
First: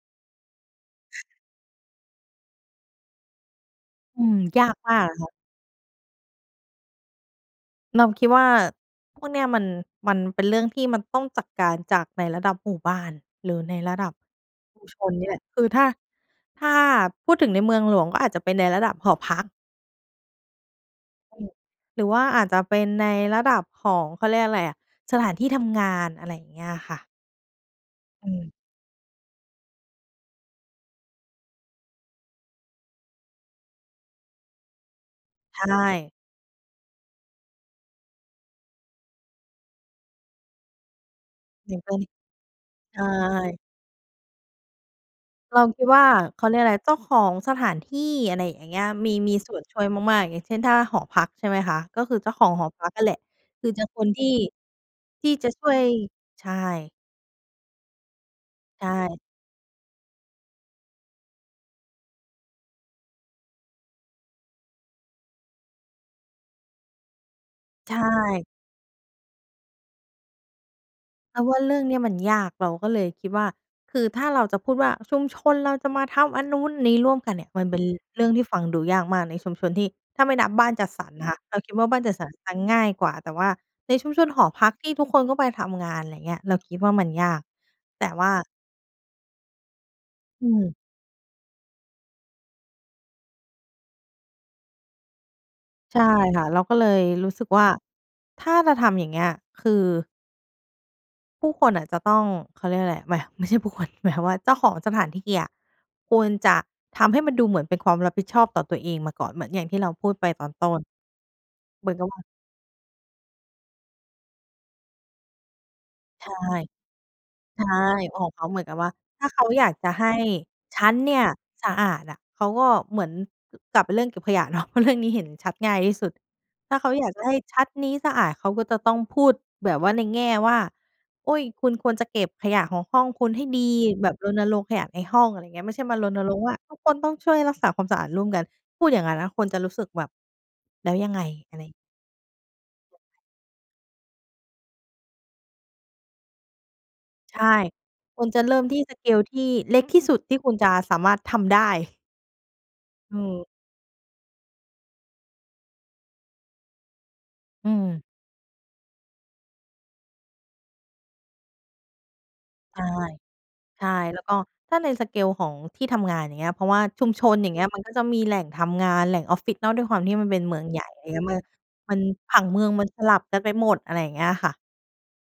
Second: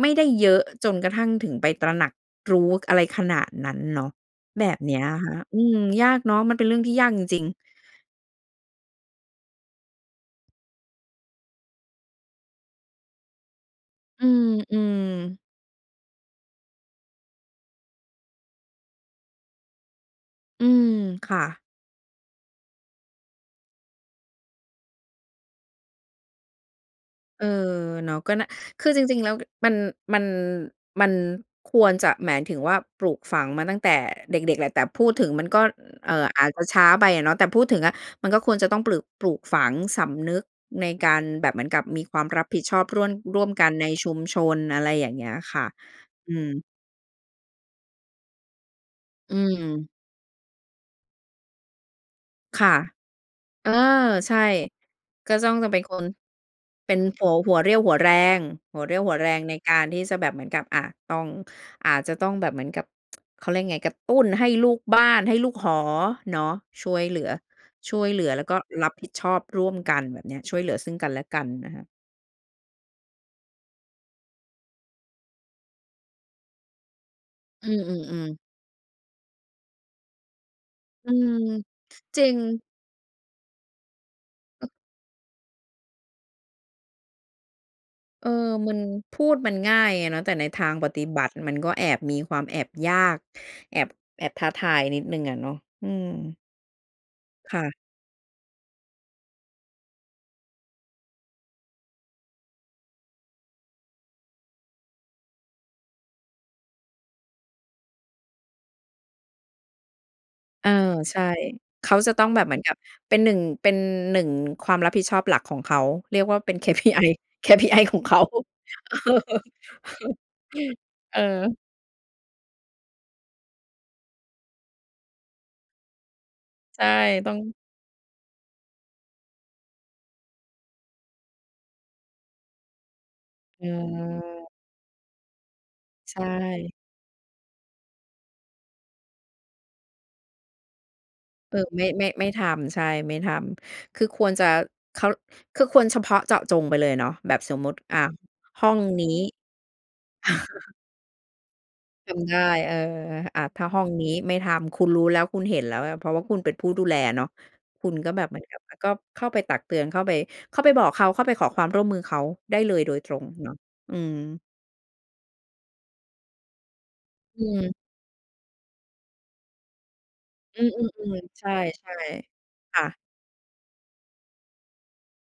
[SPEAKER 1] ไม่ได้เยอะ เอ่อ จนกระทั่งถึงไปตระหนักรู้ ก อะไรขนาดนั้นเนาะ
[SPEAKER 2] อืม ย
[SPEAKER 1] แบ
[SPEAKER 2] าก
[SPEAKER 1] บ
[SPEAKER 2] ม
[SPEAKER 1] เน
[SPEAKER 2] า
[SPEAKER 1] ี้ย
[SPEAKER 2] กอะ
[SPEAKER 1] อ
[SPEAKER 2] ค
[SPEAKER 1] ะ
[SPEAKER 2] ่
[SPEAKER 1] ค
[SPEAKER 2] ะ
[SPEAKER 1] ะ อืม ยากเนาะ มันเป็นเรื่องที่ยากจริง ๆ
[SPEAKER 2] เราคิดว่า พวกเนี้ยมัน มันเป็นเรื่องที่มันต้องจัดการจากในระดับหมู่บ้านหรือในระดับ
[SPEAKER 1] อื
[SPEAKER 2] ชุม
[SPEAKER 1] ม
[SPEAKER 2] ชนนี่แหล
[SPEAKER 1] ๆ
[SPEAKER 2] ะ คือถ้า ถ้าพูดถึงในเมืองหลวงก็อาจจะเป็นในระดับหอพัก
[SPEAKER 1] อืม ค
[SPEAKER 2] อ
[SPEAKER 1] ่
[SPEAKER 2] ือ
[SPEAKER 1] ะ
[SPEAKER 2] หรือว่าอาจจะเป็นในระดับของ เขาเรียกอะไรอะ สถานที่ทำงาน อะไรอย่างเงี้ยค่ะ
[SPEAKER 1] เออ เนาะ
[SPEAKER 2] อ
[SPEAKER 1] ก็
[SPEAKER 2] ื
[SPEAKER 1] น่า
[SPEAKER 2] ม
[SPEAKER 1] คือจริง ๆ แล้ว กึ มัน มัน มันควรจะ หมายถึงว่า ปลูกฝังมาตั้งแต่เด็ก ๆ แหละ แต่พูดถึงมันก
[SPEAKER 2] ใ
[SPEAKER 1] ็
[SPEAKER 2] ช
[SPEAKER 1] เอ
[SPEAKER 2] ่
[SPEAKER 1] ่อ อาจจะช้าไปอะเนาะ แต่พูดถึงอะมันก็ควรจะต้องปลึก ปลูกฝังสำนึกในการแบบเหมื
[SPEAKER 2] เ
[SPEAKER 1] อ
[SPEAKER 2] ห
[SPEAKER 1] น
[SPEAKER 2] มื
[SPEAKER 1] ก
[SPEAKER 2] อ
[SPEAKER 1] ั
[SPEAKER 2] น
[SPEAKER 1] บ
[SPEAKER 2] เป็
[SPEAKER 1] ม
[SPEAKER 2] น
[SPEAKER 1] ีความรับผิดชอบ
[SPEAKER 2] ใช
[SPEAKER 1] ร่วน ร่วม
[SPEAKER 2] ่
[SPEAKER 1] กันในชุมชน อะไรอย่างเงี้ยค
[SPEAKER 2] เร
[SPEAKER 1] ่
[SPEAKER 2] า
[SPEAKER 1] ะ
[SPEAKER 2] คิดว่า
[SPEAKER 1] อื
[SPEAKER 2] เขาเรีย
[SPEAKER 1] ม
[SPEAKER 2] กอะไร เจ้าของสถานที่ อะไรอย่างเงี้ย มี
[SPEAKER 1] อ
[SPEAKER 2] มี
[SPEAKER 1] ื
[SPEAKER 2] ส่วนช่วย
[SPEAKER 1] ม
[SPEAKER 2] มาก ๆ อย่างเช่น ถ้าหอพักใช่ไหมคะ ก็คือเจ้าของ
[SPEAKER 1] ค
[SPEAKER 2] หอ
[SPEAKER 1] ่ะ
[SPEAKER 2] พักนั่นแหละ ค
[SPEAKER 1] เ
[SPEAKER 2] ื
[SPEAKER 1] อ
[SPEAKER 2] อ
[SPEAKER 1] อ
[SPEAKER 2] จะคนที่
[SPEAKER 1] ใช่
[SPEAKER 2] ที
[SPEAKER 1] ก
[SPEAKER 2] ่
[SPEAKER 1] ็
[SPEAKER 2] จ
[SPEAKER 1] จ
[SPEAKER 2] ะ
[SPEAKER 1] ้อง
[SPEAKER 2] ช
[SPEAKER 1] จ
[SPEAKER 2] ่
[SPEAKER 1] ะ
[SPEAKER 2] ว
[SPEAKER 1] เป็
[SPEAKER 2] ย
[SPEAKER 1] นคน
[SPEAKER 2] ใช
[SPEAKER 1] เ
[SPEAKER 2] ่
[SPEAKER 1] ป็นหัว หัวเรี่ยวหัวแรง หั
[SPEAKER 2] ใช
[SPEAKER 1] วเรี่ยวหัว
[SPEAKER 2] ่
[SPEAKER 1] แรงในการที่จะแบบเหมือนกับ อ่า ต้อง อาจจะต้องแบบเหมือนกับ เขาเรียกยังไง กระตุ้นให้ลูกบ้าน ให้ลูกหอ เนาะ ช่วยเหลือ
[SPEAKER 2] ใช
[SPEAKER 1] ช่วยเหลือแล้
[SPEAKER 2] ่
[SPEAKER 1] วก็รับผิดชอบร่วมกัน แบบเนี้ย ช่วยเหลือซึ่งกันและ
[SPEAKER 2] เ
[SPEAKER 1] ก
[SPEAKER 2] รา
[SPEAKER 1] ัน
[SPEAKER 2] ว่า
[SPEAKER 1] อ
[SPEAKER 2] เร
[SPEAKER 1] ะ
[SPEAKER 2] ื่
[SPEAKER 1] ฮ
[SPEAKER 2] อง
[SPEAKER 1] ะ
[SPEAKER 2] เนี่ยมันยาก เราก็เลยคิดว่า คือถ้าเราจะพูดว่า ชุมชนเราจะมาทำอันนู้นนี้ ร่วมกันเนี่ย มั
[SPEAKER 1] อื
[SPEAKER 2] นเป็นเรื
[SPEAKER 1] ม
[SPEAKER 2] ่อง
[SPEAKER 1] ๆ ๆ
[SPEAKER 2] ที่ฟังดูยากมากในชุมชนที่ ถ้าไม่นับบ้านจัดส
[SPEAKER 1] อ
[SPEAKER 2] ร
[SPEAKER 1] ื
[SPEAKER 2] รน่ะ
[SPEAKER 1] ม
[SPEAKER 2] ค่ะ เราคิดว่า บ้า
[SPEAKER 1] ส
[SPEAKER 2] นจัด
[SPEAKER 1] จ
[SPEAKER 2] ส
[SPEAKER 1] ร
[SPEAKER 2] ร
[SPEAKER 1] ิ
[SPEAKER 2] ร
[SPEAKER 1] ง
[SPEAKER 2] จะง่ายกว่า แต่ว่าในชุมชนหอพ
[SPEAKER 1] เออ
[SPEAKER 2] ักที่ทุกคนก็ไปทำงาน ไรเงี้ย เราคิดว่า มันยาก แต่ว
[SPEAKER 1] เอ
[SPEAKER 2] ่
[SPEAKER 1] อ
[SPEAKER 2] า
[SPEAKER 1] มัน พูดมันง่ายอะเนาะ แต่ใ
[SPEAKER 2] อ
[SPEAKER 1] น
[SPEAKER 2] ื
[SPEAKER 1] ทา
[SPEAKER 2] ม
[SPEAKER 1] งปฏิบัติมันก็แอบ มีความแอบยาก แอบ แอบท้าทายนิดหนึ่งอะเนาะ อื
[SPEAKER 2] ใช่
[SPEAKER 1] ม
[SPEAKER 2] ค่ะ เราก็เลยรู้สึก
[SPEAKER 1] ค่
[SPEAKER 2] ว่า
[SPEAKER 1] ะ
[SPEAKER 2] ถ้าจะทำอย่างเงี้ย คือ ผู้คนน่ะจะต้อง เขาเรียกว่าอะไร ไม่ ไม่ใช่ผู้คน หมายความว่าเจ้าของสถานที่อะควรจะทำให้มันดูเหมือนเป็นความรับผิดชอบต่อตัวเองมาก่อน เหมือนอย่างที่เราพูดไปตอนต
[SPEAKER 1] เอ
[SPEAKER 2] ้
[SPEAKER 1] อ
[SPEAKER 2] น
[SPEAKER 1] ใช่ เ
[SPEAKER 2] เ
[SPEAKER 1] ข
[SPEAKER 2] หมือ
[SPEAKER 1] า
[SPEAKER 2] นกับ
[SPEAKER 1] จะ
[SPEAKER 2] ว่
[SPEAKER 1] ต้
[SPEAKER 2] า
[SPEAKER 1] องแบบเหมือนกับเป็น หนึ่ง เป็น หนึ่ง ความรับผิดชอบหลักของเขา เรีย
[SPEAKER 2] ใช
[SPEAKER 1] ก
[SPEAKER 2] ่
[SPEAKER 1] ว่าเป็น KPI
[SPEAKER 2] ใช่
[SPEAKER 1] KPI ของเข
[SPEAKER 2] ข
[SPEAKER 1] า
[SPEAKER 2] องเขาเหมือนกับว่า
[SPEAKER 1] เออ
[SPEAKER 2] ถ้าเขาอยากจะให้ฉันเน
[SPEAKER 1] เ
[SPEAKER 2] ี
[SPEAKER 1] อ
[SPEAKER 2] ่ย
[SPEAKER 1] อ
[SPEAKER 2] สะอาดอะ เขาก็เหมือน ก กลับไปเรื่องเก็บขยะ เนาะ เพราะเรื่องนี้ เห็นชัดง่ายที่สุด ถ้า
[SPEAKER 1] ใช
[SPEAKER 2] เข
[SPEAKER 1] ่
[SPEAKER 2] าอยากจะ
[SPEAKER 1] ต
[SPEAKER 2] ให
[SPEAKER 1] ้อ
[SPEAKER 2] ้
[SPEAKER 1] ง
[SPEAKER 2] ชัดนี้สะอาด เขาก็จะต้องพูดแบบว่า ในแง่ว่า อุ๊ย "คุณควรจะเก็บขยะของห้องคุณให้ดี"
[SPEAKER 1] อื
[SPEAKER 2] แบบรณ
[SPEAKER 1] อ
[SPEAKER 2] รงค์ขยะในห้อง อะไรอย่างเงี้ย ไม่ใช่มาร
[SPEAKER 1] ใช
[SPEAKER 2] ณรงค์ว่า
[SPEAKER 1] ่
[SPEAKER 2] ทุกคนต้องช่วยรักษาความสะอาดร่วมกัน พูดอย่างนั้นนะคนจะรู้สึกแบบ "แล้วยังไง?" อ
[SPEAKER 1] เอ
[SPEAKER 2] ะ
[SPEAKER 1] อ
[SPEAKER 2] ไร
[SPEAKER 1] ไม่ ไม่ ไม่ทำ ใช่ ไม่ทำ คือควรจะ เขา คือควรเฉพาะเจาะจงไปเลยเนาะ แบ
[SPEAKER 2] ใช
[SPEAKER 1] บส
[SPEAKER 2] ่
[SPEAKER 1] มมติ อา
[SPEAKER 2] ควรจะเริ
[SPEAKER 1] ห
[SPEAKER 2] ่ม
[SPEAKER 1] ้อ
[SPEAKER 2] ท
[SPEAKER 1] ง
[SPEAKER 2] ี่ ส
[SPEAKER 1] น
[SPEAKER 2] เ
[SPEAKER 1] ี
[SPEAKER 2] ก
[SPEAKER 1] ้
[SPEAKER 2] ล ที่เล็กที่สุดที่คุณจะสามารถทำได้
[SPEAKER 1] จำได้ เออ
[SPEAKER 2] อื
[SPEAKER 1] อ
[SPEAKER 2] ม
[SPEAKER 1] ะ ถ้าห้องนี้ไม่ทำ คุณรู้แล้ว คุณเห็นแล้ว ล เพราะว่าคุณเป็นผู้ดูแลเนาะ
[SPEAKER 2] อื
[SPEAKER 1] คุณ
[SPEAKER 2] ม
[SPEAKER 1] ก็แบบเหมือนกับ แล้วก็เข้าไปตักเตือน เข้าไป เข้าไปบอกเขา เข้าไปขอความร่วมมือเขาได้เล
[SPEAKER 2] ใช
[SPEAKER 1] ย
[SPEAKER 2] ่
[SPEAKER 1] โดยตรงเนาะ
[SPEAKER 2] ใช่
[SPEAKER 1] อืม
[SPEAKER 2] แล้วก็ถ้าใน สเกล ของที่ทำงาน อย่างเงี้ย เพราะว่าชุมชน
[SPEAKER 1] อื
[SPEAKER 2] อย่างเงี้ย
[SPEAKER 1] ม
[SPEAKER 2] มันก็จะมีแหล่งทำงาน แหล่งออฟฟิศเนาะ ด้วยความที่มันเป็นเม
[SPEAKER 1] อ
[SPEAKER 2] ื
[SPEAKER 1] ื
[SPEAKER 2] องใหญ่ อะไร
[SPEAKER 1] ม
[SPEAKER 2] เงี้ย
[SPEAKER 1] ๆ
[SPEAKER 2] เมื่
[SPEAKER 1] ๆ
[SPEAKER 2] อ
[SPEAKER 1] ใช่
[SPEAKER 2] มัน ผังเมือง
[SPEAKER 1] ๆ ค่
[SPEAKER 2] มั
[SPEAKER 1] ะ
[SPEAKER 2] นสลับกันไปหมด อะไรอย่างเงี้ยค่ะ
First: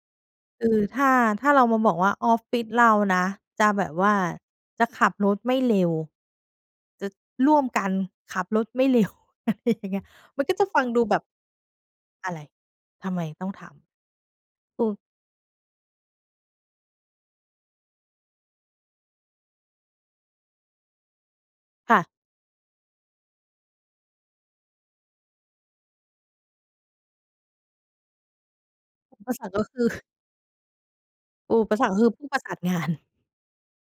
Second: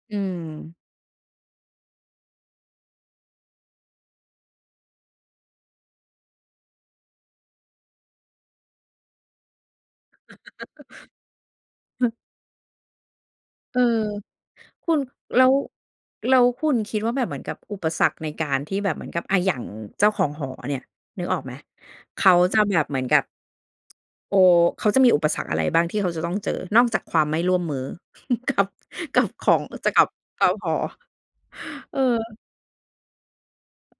[SPEAKER 1] อืม
[SPEAKER 2] คือ ถ้า ถ้าลองมาบอกว่าออฟฟิศเรานะ จะแบบว่า จะขับรถไม่เร็ว จะร่วมกันขับรถไม่เร็ว อะไรอย่างเงี้ย มันก็จะฟังดูแบบ
[SPEAKER 1] อือ
[SPEAKER 2] อะไร ทำไมต้องท
[SPEAKER 1] เออ
[SPEAKER 2] ำ อ
[SPEAKER 1] ค
[SPEAKER 2] ื
[SPEAKER 1] ุ
[SPEAKER 2] อ
[SPEAKER 1] ณ แล้ว แล้วคุณคิดว่าแบบเหมือนกับอุปสรรคในการที่แบบเหมือนกับ อ่า อย่างเจ้าของหอเนี่ย นึกออกไหม
[SPEAKER 2] ค่ะ
[SPEAKER 1] เขาจะแบบเหมือนกับ โอ้ เขาจะมีอุปสรรคอะไรบ้างที่เขาจะต้องเจอ? นอกจากความไม่ร่วมมือ กับ กั
[SPEAKER 2] อุ
[SPEAKER 1] บ
[SPEAKER 2] ป
[SPEAKER 1] ข
[SPEAKER 2] สรร
[SPEAKER 1] อ
[SPEAKER 2] ค ก็
[SPEAKER 1] ง
[SPEAKER 2] คือ
[SPEAKER 1] จะ กับชาวหอ
[SPEAKER 2] อุปสรรค
[SPEAKER 1] เ
[SPEAKER 2] ก
[SPEAKER 1] อ
[SPEAKER 2] ็
[SPEAKER 1] อ
[SPEAKER 2] คือผู้ประสานงาน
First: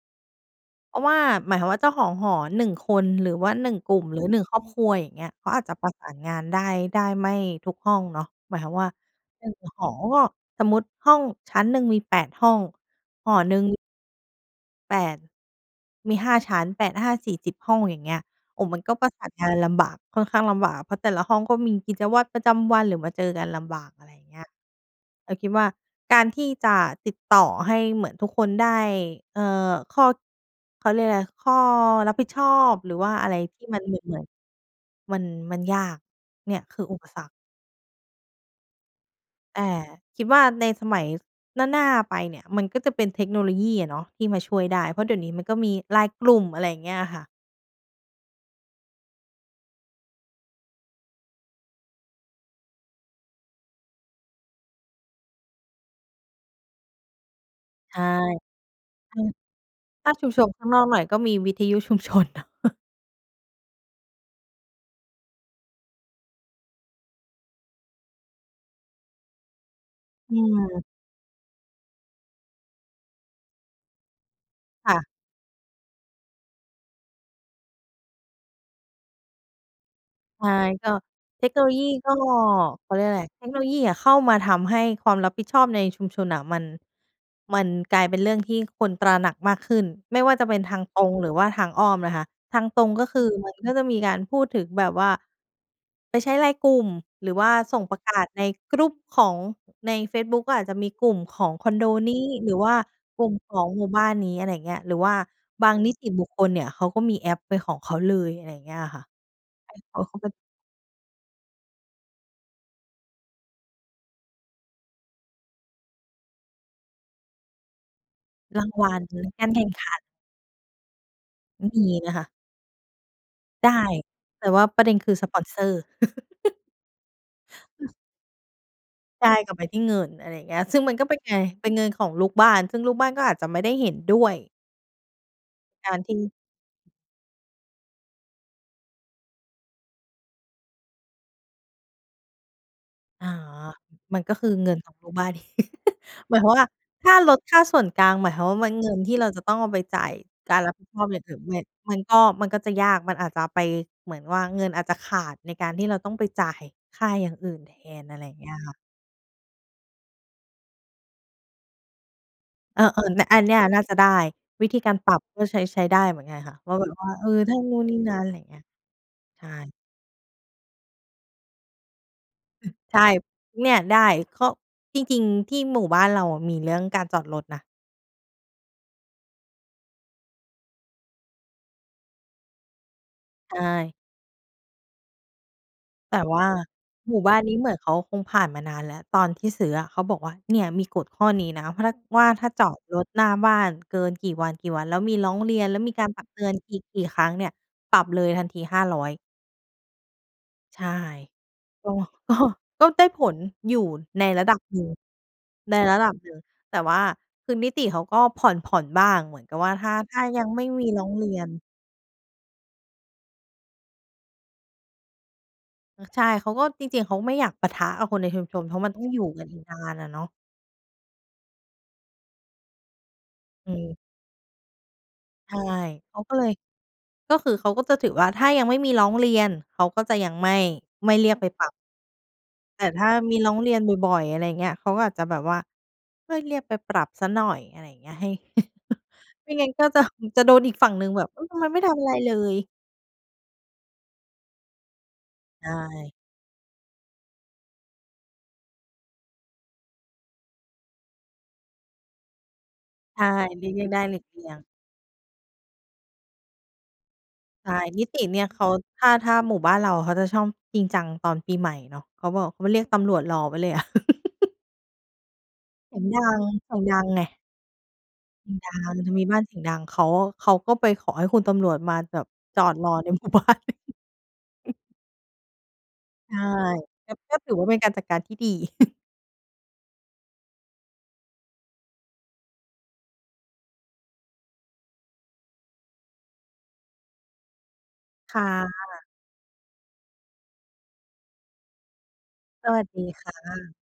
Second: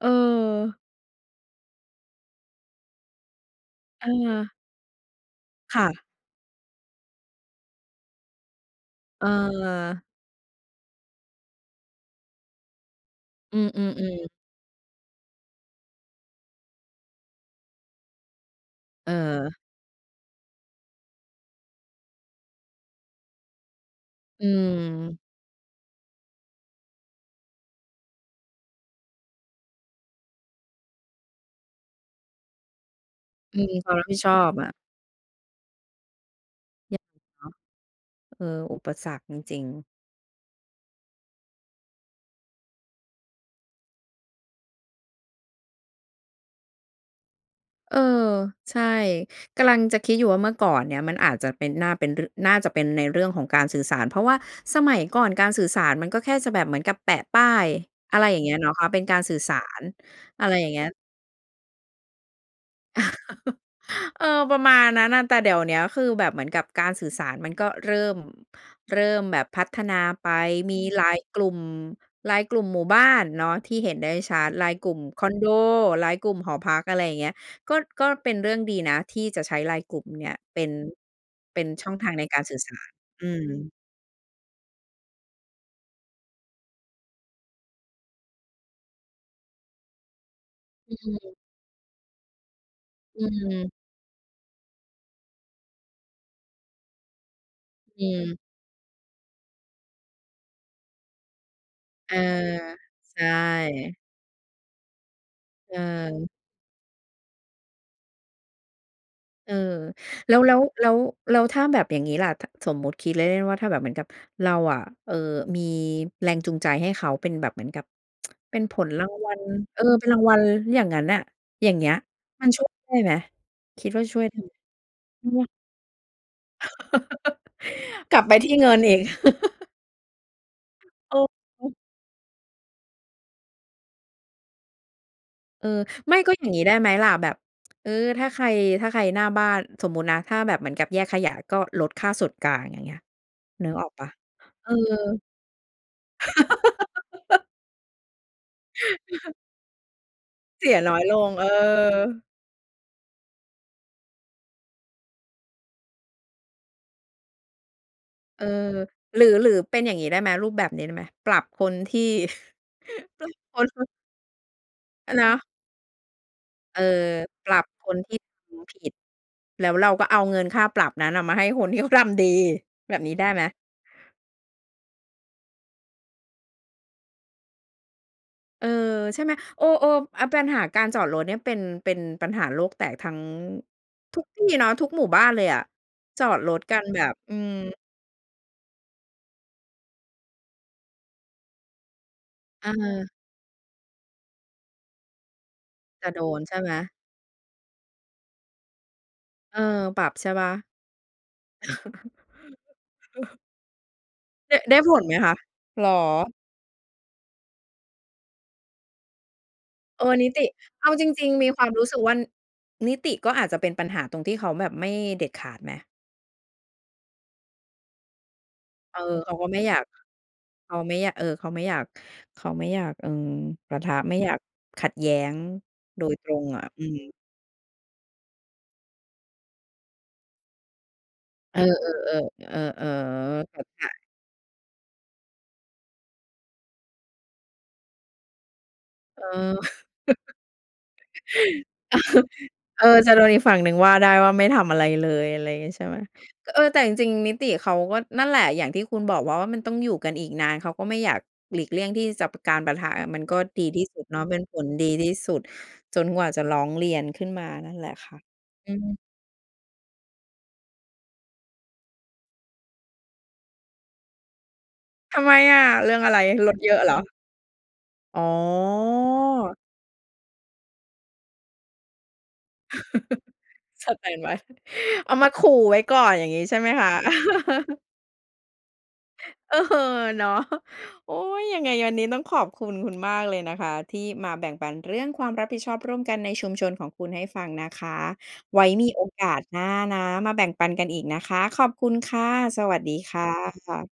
[SPEAKER 1] เออ
[SPEAKER 2] เพราะว่า หมายความว่าเจ้าของหอ หนึ่ง คน หรือว่า หนึ่ง กลุ่
[SPEAKER 1] เ
[SPEAKER 2] ม หรือ หนึ่ง
[SPEAKER 1] ออ
[SPEAKER 2] ครอบครัว อย่างเงี้ย เขาอาจจะ
[SPEAKER 1] ค่
[SPEAKER 2] ประ
[SPEAKER 1] ะ
[SPEAKER 2] สานงาน ได้ ได้ไม่ทุกห้องเนาะ หมายความว่า
[SPEAKER 1] เ
[SPEAKER 2] หนึ่ง หอ
[SPEAKER 1] ออ
[SPEAKER 2] ก็ สมมุติห้องชั้นหนึ่ง มี แปด ห้อง หอห
[SPEAKER 1] อ
[SPEAKER 2] น
[SPEAKER 1] ื
[SPEAKER 2] ึ่ง
[SPEAKER 1] ม ๆ ๆ
[SPEAKER 2] แปด มี ห้า ชั้น แปดห้าสี่สิบ ห้อง อย่างเงี้ย โอ้โฮ มันก็ปร
[SPEAKER 1] เ
[SPEAKER 2] ะสานงาน
[SPEAKER 1] ออ
[SPEAKER 2] ลำบาก ค่อนข้างลำบาก เพราะแต่ละห้องก็มีกิจวัตรประจำวัน หรือมาเจอกันลำบาก อะไรอย่างเงี้
[SPEAKER 1] อื
[SPEAKER 2] ย
[SPEAKER 1] ม
[SPEAKER 2] เราคิดว่าการที่จะติดต่อให้เหมือนทุกคนได้ เออ ข้อ เขาเรียกอะไร ข้อรับผิดชอบ หรือว่าอะไร
[SPEAKER 1] อ
[SPEAKER 2] ท
[SPEAKER 1] ื
[SPEAKER 2] ี่
[SPEAKER 1] ม
[SPEAKER 2] มัน
[SPEAKER 1] ควา
[SPEAKER 2] เห
[SPEAKER 1] ม
[SPEAKER 2] มื
[SPEAKER 1] ร
[SPEAKER 2] อ
[SPEAKER 1] ั
[SPEAKER 2] น
[SPEAKER 1] บ
[SPEAKER 2] เ
[SPEAKER 1] ผ
[SPEAKER 2] ห
[SPEAKER 1] ิ
[SPEAKER 2] ม
[SPEAKER 1] ด
[SPEAKER 2] ือน
[SPEAKER 1] ชอบอะ
[SPEAKER 2] มัน มันยาก เนี่ยคือ
[SPEAKER 1] เน
[SPEAKER 2] อ
[SPEAKER 1] ี
[SPEAKER 2] ุ
[SPEAKER 1] ่ย
[SPEAKER 2] ป
[SPEAKER 1] เน
[SPEAKER 2] สรรค
[SPEAKER 1] าะ เออ อุปสรรคจ
[SPEAKER 2] แ
[SPEAKER 1] ร
[SPEAKER 2] ต
[SPEAKER 1] ิง
[SPEAKER 2] ่
[SPEAKER 1] ๆ
[SPEAKER 2] คิดว่าในสมัยหน้า ๆ ไปเนี่ย มันก็จะเป็นเทคโนโลยีอะเนาะที่มาช่วยได้ เพราะเดี๋ยวนี้มันก็มี LINE กลุ่ม อะไรอย่างเงี้ยอะค่ะ
[SPEAKER 1] เออ ใช่ กำลังจะคิดอยู่ว่าเมื่อก่อนเนี่ยมันอาจจะเป็น น่าเป็น ร น่าจะเป็นในเรื่องของการสื่อสาร เพราะว่าสมัยก่อนการสื่อสารมันก็แค่จะแบบเหมือนกับแปะป้าย
[SPEAKER 2] ใช่
[SPEAKER 1] อะไรอย่างเงี้ยเนาะคะ เป็น
[SPEAKER 2] อ
[SPEAKER 1] ก
[SPEAKER 2] ื
[SPEAKER 1] าร
[SPEAKER 2] ม
[SPEAKER 1] สื่อสาร
[SPEAKER 2] ถ้าชุมช
[SPEAKER 1] อะ
[SPEAKER 2] ม
[SPEAKER 1] ไร
[SPEAKER 2] ข้
[SPEAKER 1] อย
[SPEAKER 2] า
[SPEAKER 1] ่
[SPEAKER 2] ง
[SPEAKER 1] างเ
[SPEAKER 2] น
[SPEAKER 1] ง
[SPEAKER 2] อ
[SPEAKER 1] ี้
[SPEAKER 2] ก
[SPEAKER 1] ย
[SPEAKER 2] หน่อยก็มีวิทยุ ชุมชนเนาะ
[SPEAKER 1] เออ ประมาณนั้นน่ะ แต่เดี๋ยวเนี้ยคือแบบเหมือนกับการสื่อสารมันก็เริ่ม เริ่มแบบพัฒนาไป
[SPEAKER 2] อื
[SPEAKER 1] มี
[SPEAKER 2] ม
[SPEAKER 1] ไลน์กลุ่ม ไลน์กลุ่มหมู่บ้านเนาะที่เห็นได้ชัด ไลน์ก
[SPEAKER 2] ค
[SPEAKER 1] ลุ
[SPEAKER 2] ่
[SPEAKER 1] ่ม
[SPEAKER 2] ะ
[SPEAKER 1] คอนโด ไลน์กลุ่มหอพัก อะไรอย่างเงี้ย ก็ ก็เป็นเรื่องดีนะที่จะใช้ไลน์กลุ่มเนี่ย
[SPEAKER 2] ใช่
[SPEAKER 1] เป็น
[SPEAKER 2] ก็ เทคโ
[SPEAKER 1] เ
[SPEAKER 2] น
[SPEAKER 1] ป็
[SPEAKER 2] โ
[SPEAKER 1] น
[SPEAKER 2] ลยี
[SPEAKER 1] ช่องท
[SPEAKER 2] ก
[SPEAKER 1] า
[SPEAKER 2] ็
[SPEAKER 1] งในการสื่อสา
[SPEAKER 2] เข
[SPEAKER 1] ร
[SPEAKER 2] าเรียกว่าอะไ
[SPEAKER 1] อ
[SPEAKER 2] ร
[SPEAKER 1] ื
[SPEAKER 2] เทคโนโล
[SPEAKER 1] ม
[SPEAKER 2] ยีอะเข้ามาทำให้ความรับผิดชอบในชุมชนน่ะมัน มันกลายเป็นเรื่องที่คนตระหนักมากขึ้น ไม่ว่าจะเป็นทาง
[SPEAKER 1] อ
[SPEAKER 2] ตรง หร
[SPEAKER 1] ือ
[SPEAKER 2] ือว่าทางอ้อมนะคะ ทางตรงก็
[SPEAKER 1] อ
[SPEAKER 2] คือมัน
[SPEAKER 1] ื
[SPEAKER 2] ก
[SPEAKER 1] ม
[SPEAKER 2] ็จะมีการพูดถึงแบบว่า ไปใช้ไลน์กลุ่ม หรือว่าส่งปร
[SPEAKER 1] อ
[SPEAKER 2] ะ
[SPEAKER 1] ื
[SPEAKER 2] กาศ
[SPEAKER 1] ม
[SPEAKER 2] ใน group ของ ในเฟซบุ๊กก็อาจจะมีกลุ่มของคอนโด
[SPEAKER 1] เ
[SPEAKER 2] น
[SPEAKER 1] อ
[SPEAKER 2] ี
[SPEAKER 1] อ
[SPEAKER 2] ้ หรือว่า
[SPEAKER 1] ใช
[SPEAKER 2] กลุ่มของหมู่
[SPEAKER 1] ่
[SPEAKER 2] บ้านนี้ อะไรอย่างเงี้ย หรือว่าบา
[SPEAKER 1] เ
[SPEAKER 2] งนิติบุ
[SPEAKER 1] ออ
[SPEAKER 2] คคลเนี่ย เขาก็มีแอปเป็นของเขาเลย อะไรอย่างเงี้ย อะค่ะ ให
[SPEAKER 1] เออ
[SPEAKER 2] ้เขาเข้าไป
[SPEAKER 1] แล้ว แล้ว แล้ว แล้วถ้าแบบอย่างนี้ละ ท สมมุติคิดเล่น ๆ ว่า ถ้าแบบเหมือนกับเราอะ เอ่อ มีแรงจูงใจให้เขาเป็นแบบเหมือนกับ เป็
[SPEAKER 2] รา
[SPEAKER 1] น
[SPEAKER 2] ง
[SPEAKER 1] ผ
[SPEAKER 2] ว
[SPEAKER 1] ล
[SPEAKER 2] ัล
[SPEAKER 1] รางวัล
[SPEAKER 2] การแข่ง
[SPEAKER 1] เอ
[SPEAKER 2] ข
[SPEAKER 1] อ
[SPEAKER 2] ัน
[SPEAKER 1] เป็นรางวัลอย่างนั้นนะ อย่า
[SPEAKER 2] ม
[SPEAKER 1] ง
[SPEAKER 2] ี
[SPEAKER 1] เงี้ย
[SPEAKER 2] นะคะ
[SPEAKER 1] มันช่วยได้ไหม?
[SPEAKER 2] ได
[SPEAKER 1] ค
[SPEAKER 2] ้
[SPEAKER 1] ิดว่าช่วยได้
[SPEAKER 2] แต
[SPEAKER 1] ไ
[SPEAKER 2] ่
[SPEAKER 1] หม?
[SPEAKER 2] ว่าประเด็นคือสปอนเซอร์ อือ
[SPEAKER 1] กลับไปที่เงินอีก
[SPEAKER 2] ใช่ กลับไปที่เงิน อะไรอย่างเงี้ย ซึ่งมันก็
[SPEAKER 1] เ
[SPEAKER 2] เ
[SPEAKER 1] อ
[SPEAKER 2] ป็น
[SPEAKER 1] อ
[SPEAKER 2] ไง?
[SPEAKER 1] อ
[SPEAKER 2] เ
[SPEAKER 1] ื
[SPEAKER 2] ป็
[SPEAKER 1] อ
[SPEAKER 2] นเงินของลูกบ้าน ซึ่งลูกบ้านก็อาจจะไม่ได้เห็นด้วย
[SPEAKER 1] เออ
[SPEAKER 2] การท
[SPEAKER 1] ไม
[SPEAKER 2] ี
[SPEAKER 1] ่
[SPEAKER 2] ่
[SPEAKER 1] ก็อย่างงี้ได้ไหมล่ะ? แบบ เออ ถ้าใคร ถ้าใครหน้าบ้าน สมมุตินะ ถ้าแบบเหมือนกับแยกขยะ ก็ลดค่าส่วนกลาง อย่างเงี้ย
[SPEAKER 2] อ๋อ
[SPEAKER 1] นึกออกเปล่า?
[SPEAKER 2] มันก็คือ
[SPEAKER 1] เอ
[SPEAKER 2] เง
[SPEAKER 1] อ
[SPEAKER 2] ินของลูกบ้าน หมายความว่า ถ้าลดค่าส่วนกลาง หมายความว่า มั้น เงินที่เราจะต้องเอาไปจ่ายการ
[SPEAKER 1] เส
[SPEAKER 2] ร
[SPEAKER 1] ี
[SPEAKER 2] ับ
[SPEAKER 1] ย
[SPEAKER 2] ผิด
[SPEAKER 1] น้
[SPEAKER 2] ช
[SPEAKER 1] อย
[SPEAKER 2] อบ
[SPEAKER 1] ล
[SPEAKER 2] อย่าง
[SPEAKER 1] ง
[SPEAKER 2] อื่น
[SPEAKER 1] เออ
[SPEAKER 2] ด้วย มันก็ มันก็จะยาก มันอาจจะไป เหมือนว่าเงินอาจจะขาดในการที่เราต้องไปจ่ายค่าอย่างอื่นแทน อะไรอย่า
[SPEAKER 1] เ
[SPEAKER 2] ง
[SPEAKER 1] อ
[SPEAKER 2] เง
[SPEAKER 1] อ
[SPEAKER 2] ี้ยค่ะ
[SPEAKER 1] หรือ หรือเป็นอย่างนี้ได้ไหม? รูปแบบนี้ได้ไหม? ปรับคนที่
[SPEAKER 2] เออ ๆ เนี่ย อันเนี้
[SPEAKER 1] ค
[SPEAKER 2] ยน่า
[SPEAKER 1] น
[SPEAKER 2] จะได้ วิธีการป
[SPEAKER 1] เอ
[SPEAKER 2] รั
[SPEAKER 1] อ
[SPEAKER 2] บ
[SPEAKER 1] เนาะ
[SPEAKER 2] ก็ใช้ ใช้ได้เหมือนกันค่ะ ว่
[SPEAKER 1] เ
[SPEAKER 2] า
[SPEAKER 1] ออ
[SPEAKER 2] แบบว่า เออ
[SPEAKER 1] ป
[SPEAKER 2] ถ
[SPEAKER 1] ร
[SPEAKER 2] ้า
[SPEAKER 1] ับ
[SPEAKER 2] นู่น
[SPEAKER 1] ค
[SPEAKER 2] นี
[SPEAKER 1] น
[SPEAKER 2] ่
[SPEAKER 1] ท
[SPEAKER 2] น
[SPEAKER 1] ี
[SPEAKER 2] ะ
[SPEAKER 1] ่
[SPEAKER 2] อะไร
[SPEAKER 1] ท
[SPEAKER 2] เงี้ย
[SPEAKER 1] ำผิด
[SPEAKER 2] ใช
[SPEAKER 1] แล้
[SPEAKER 2] ่
[SPEAKER 1] วเราก็เอาเงินค่าปรับนั้นน่ะมาให้คนที่เขาทำดี
[SPEAKER 2] อือ
[SPEAKER 1] แบ
[SPEAKER 2] ใช
[SPEAKER 1] บ
[SPEAKER 2] ่
[SPEAKER 1] นี้ได้ไหม?
[SPEAKER 2] เนี่ยได้ ข้อ จริง ๆ ที่หมู่บ้านเราอะมีเรื่องการจอดรถนะ
[SPEAKER 1] เออ ใช่ไหม เออ ๆ อา ปัญหาการจอดรถเนี่ยเป็น เป็นปัญหาโลกแตกทั้ง
[SPEAKER 2] ใช่
[SPEAKER 1] ทุกที่เนาะ ทุกหมู่บ้านเลยอะ
[SPEAKER 2] แต
[SPEAKER 1] จ
[SPEAKER 2] ่
[SPEAKER 1] อ
[SPEAKER 2] ว
[SPEAKER 1] ด
[SPEAKER 2] ่า
[SPEAKER 1] รถกันแบ
[SPEAKER 2] ห
[SPEAKER 1] บ
[SPEAKER 2] มู่บ
[SPEAKER 1] อื
[SPEAKER 2] ้าน
[SPEAKER 1] ม
[SPEAKER 2] นี้เหมือนเขาคงผ่านมานานแล้ว ตอนที่ซื้ออะเขาบอกว่า เนี่ยมีกฎข้อนี้นะ พลัด ว่าถ้าจอดรถ
[SPEAKER 1] เออ
[SPEAKER 2] หน้าบ้านเกินกี่วัน กี่วัน แล้วมีร้องเรียน แล้วมีก
[SPEAKER 1] จ
[SPEAKER 2] า
[SPEAKER 1] ะ
[SPEAKER 2] ร
[SPEAKER 1] โ
[SPEAKER 2] ป
[SPEAKER 1] ด
[SPEAKER 2] รับเต
[SPEAKER 1] น
[SPEAKER 2] ื
[SPEAKER 1] ใ
[SPEAKER 2] อ
[SPEAKER 1] ช
[SPEAKER 2] น
[SPEAKER 1] ่ไหม?
[SPEAKER 2] อีกกี่ครั้งเนี่ย ปรับเลยทันที ห้าร้อย
[SPEAKER 1] เออ ปรับใช่เปล่า?
[SPEAKER 2] ใช่ ก็ ก็ ก็ได้ผล
[SPEAKER 1] เออ
[SPEAKER 2] อยู่ในระด
[SPEAKER 1] ไ
[SPEAKER 2] ั
[SPEAKER 1] ด้
[SPEAKER 2] บ
[SPEAKER 1] ได
[SPEAKER 2] ห
[SPEAKER 1] ้
[SPEAKER 2] นึ่ง
[SPEAKER 1] ผลไหมคะ?
[SPEAKER 2] ใน
[SPEAKER 1] เหรอ?
[SPEAKER 2] ระดับหนึ่ง แต่ว่าคือนิติเขาก็ผ่อน ๆ บ้างเหมือนกับว่า ถ้า
[SPEAKER 1] เอ
[SPEAKER 2] ถ
[SPEAKER 1] อ
[SPEAKER 2] ้า
[SPEAKER 1] นิ
[SPEAKER 2] ย
[SPEAKER 1] ต
[SPEAKER 2] ั
[SPEAKER 1] ิ
[SPEAKER 2] งไม่ม
[SPEAKER 1] เ
[SPEAKER 2] ี
[SPEAKER 1] อา
[SPEAKER 2] ร้
[SPEAKER 1] จ
[SPEAKER 2] องเ
[SPEAKER 1] ร
[SPEAKER 2] ร
[SPEAKER 1] ิ
[SPEAKER 2] ี
[SPEAKER 1] ง
[SPEAKER 2] ย
[SPEAKER 1] ๆ มี
[SPEAKER 2] น
[SPEAKER 1] ความรู้สึกว่า นิติก็อาจจะเป็นปัญหาตรงที่เขาแบบไม่เด็ดขาดไหม?
[SPEAKER 2] ใช่ เขาก็ จริง ๆ เขาก็ไม่อยากปะทะกับคนในชุมชม เพราะมัน
[SPEAKER 1] เอ
[SPEAKER 2] ต
[SPEAKER 1] อ
[SPEAKER 2] ้องอยู่
[SPEAKER 1] เขา
[SPEAKER 2] กั
[SPEAKER 1] ก็
[SPEAKER 2] นอ
[SPEAKER 1] ไ
[SPEAKER 2] ี
[SPEAKER 1] ม่
[SPEAKER 2] ก
[SPEAKER 1] อ
[SPEAKER 2] น
[SPEAKER 1] ย
[SPEAKER 2] า
[SPEAKER 1] าก
[SPEAKER 2] นอะเนาะ
[SPEAKER 1] เขาไม่อยาก เออ เขาไม่อยาก เขาไม่อยาก อืม
[SPEAKER 2] อื
[SPEAKER 1] ปะทะ
[SPEAKER 2] ม
[SPEAKER 1] ไม่อยากขัดแย้ง
[SPEAKER 2] ใช่
[SPEAKER 1] โด
[SPEAKER 2] เข
[SPEAKER 1] ย
[SPEAKER 2] า
[SPEAKER 1] ต
[SPEAKER 2] ก
[SPEAKER 1] ร
[SPEAKER 2] ็เล
[SPEAKER 1] ง
[SPEAKER 2] ย
[SPEAKER 1] อะ อืม
[SPEAKER 2] ก็คือเขาก็จะถือว่า ถ้ายังไม่มีร้องเรียน เขาก็จะยังไม่ ไม่เรียกไป
[SPEAKER 1] เอ
[SPEAKER 2] ป
[SPEAKER 1] อ
[SPEAKER 2] รับ
[SPEAKER 1] ๆ ๆ เอ
[SPEAKER 2] แต
[SPEAKER 1] อ
[SPEAKER 2] ่ถ้ามีร
[SPEAKER 1] ๆ
[SPEAKER 2] ้
[SPEAKER 1] เ
[SPEAKER 2] อ
[SPEAKER 1] ข
[SPEAKER 2] ง
[SPEAKER 1] ้า
[SPEAKER 2] เรี
[SPEAKER 1] ใ
[SPEAKER 2] ยน
[SPEAKER 1] จ
[SPEAKER 2] บ่อย ๆ อะไรอย่างเงี้ย เขาก็อาจจะแบบว่า เฮ้ย เรียกไปปรับเสียหน่อย อะไรอย่างเงี้ย ให้
[SPEAKER 1] เอ
[SPEAKER 2] ไม
[SPEAKER 1] อ
[SPEAKER 2] ่งั้นก็จะ จะโดนอีกฝั่งหนึ่งแบบ เฮ้ย ทำไมไม่ทำอะไรเลย
[SPEAKER 1] เออ เออ จะโดนอีกฝั่งหนึ่งว่าได้ว่าไม่ทำอะไรเลย อะไรอย่า
[SPEAKER 2] ใ
[SPEAKER 1] ง
[SPEAKER 2] ช
[SPEAKER 1] เงี้ย ใช่ไหม
[SPEAKER 2] ่
[SPEAKER 1] เออ แต่จริง ๆ นิติเขาก็นั่นแหละ อย่างที่คุณบอกว่า ว่ามันต้องอยู่กันอีกนาน เขาก็ไม่อยาก หลีกเลี่ยงที่จะ การปะทะ
[SPEAKER 2] ใ
[SPEAKER 1] ม
[SPEAKER 2] ช
[SPEAKER 1] ัน
[SPEAKER 2] ่
[SPEAKER 1] ก็ด
[SPEAKER 2] ห
[SPEAKER 1] ี
[SPEAKER 2] ลีกเ
[SPEAKER 1] ท
[SPEAKER 2] ลี
[SPEAKER 1] ี
[SPEAKER 2] ่
[SPEAKER 1] ่
[SPEAKER 2] ยง
[SPEAKER 1] ส
[SPEAKER 2] ได
[SPEAKER 1] ุ
[SPEAKER 2] ้
[SPEAKER 1] ด
[SPEAKER 2] หล
[SPEAKER 1] เน
[SPEAKER 2] ี
[SPEAKER 1] าะ
[SPEAKER 2] ก
[SPEAKER 1] เป
[SPEAKER 2] เ
[SPEAKER 1] ็
[SPEAKER 2] ล
[SPEAKER 1] น
[SPEAKER 2] ี่ย
[SPEAKER 1] ผ
[SPEAKER 2] ง
[SPEAKER 1] ลดีที่สุด จนกว่าจะร้องเรียนขึ้นมา
[SPEAKER 2] ใช
[SPEAKER 1] นั
[SPEAKER 2] ่
[SPEAKER 1] ่นแหละ
[SPEAKER 2] นิ
[SPEAKER 1] ค่
[SPEAKER 2] ต
[SPEAKER 1] ะ
[SPEAKER 2] ิเนี่ยเขา
[SPEAKER 1] อืม
[SPEAKER 2] ถ้า ถ้าหมู่บ้านเราเขาจะชอบจริงจังตอนปีใหม่เนาะ เขาบอกเขาเรียกตำรวจรอไว้เลยอะ
[SPEAKER 1] ทำไมอะ? เรื
[SPEAKER 2] เ
[SPEAKER 1] ่
[SPEAKER 2] สี
[SPEAKER 1] อ
[SPEAKER 2] ย
[SPEAKER 1] ง
[SPEAKER 2] ง
[SPEAKER 1] อะไ
[SPEAKER 2] ด
[SPEAKER 1] ร
[SPEAKER 2] ัง
[SPEAKER 1] รถเ
[SPEAKER 2] เ
[SPEAKER 1] ย
[SPEAKER 2] ส
[SPEAKER 1] อ
[SPEAKER 2] ีย
[SPEAKER 1] ะ
[SPEAKER 2] ง
[SPEAKER 1] เหร
[SPEAKER 2] ด
[SPEAKER 1] อ?
[SPEAKER 2] ังไง
[SPEAKER 1] อ๋
[SPEAKER 2] เสียงดัง มันจะมีบ้านส
[SPEAKER 1] อ!
[SPEAKER 2] ียงดัง เขา เขาก็ไปขอให้คุณตำรวจมาแบบจอดรอใน หมู่บ้าน
[SPEAKER 1] สแตนด์บาย เอามาขู่ไว้ก่อน อย่า
[SPEAKER 2] ใช
[SPEAKER 1] งง
[SPEAKER 2] ่
[SPEAKER 1] ี้ ใช่ไหมคะ
[SPEAKER 2] ก็ ก็ถือว่าเป็นการจัดการที่ดี
[SPEAKER 1] เออ เนาะ โอ๊ย ยังไงวันนี้ต้องขอบคุณคุณมากเลยนะคะ ที่มาแบ่งปันเรื่องความรับผิดชอบร่วมกันในชุมชนของคุณให้ฟังนะคะ
[SPEAKER 2] ค่
[SPEAKER 1] ไว้มี
[SPEAKER 2] ะ
[SPEAKER 1] โอกาสหน้านะมาแบ่งปันกันอีกนะคะ ขอบคุณค่ะ ส
[SPEAKER 2] ส
[SPEAKER 1] วั
[SPEAKER 2] ว
[SPEAKER 1] ส
[SPEAKER 2] ัส
[SPEAKER 1] ดี
[SPEAKER 2] ดี
[SPEAKER 1] ค่
[SPEAKER 2] ค่ะ
[SPEAKER 1] ะ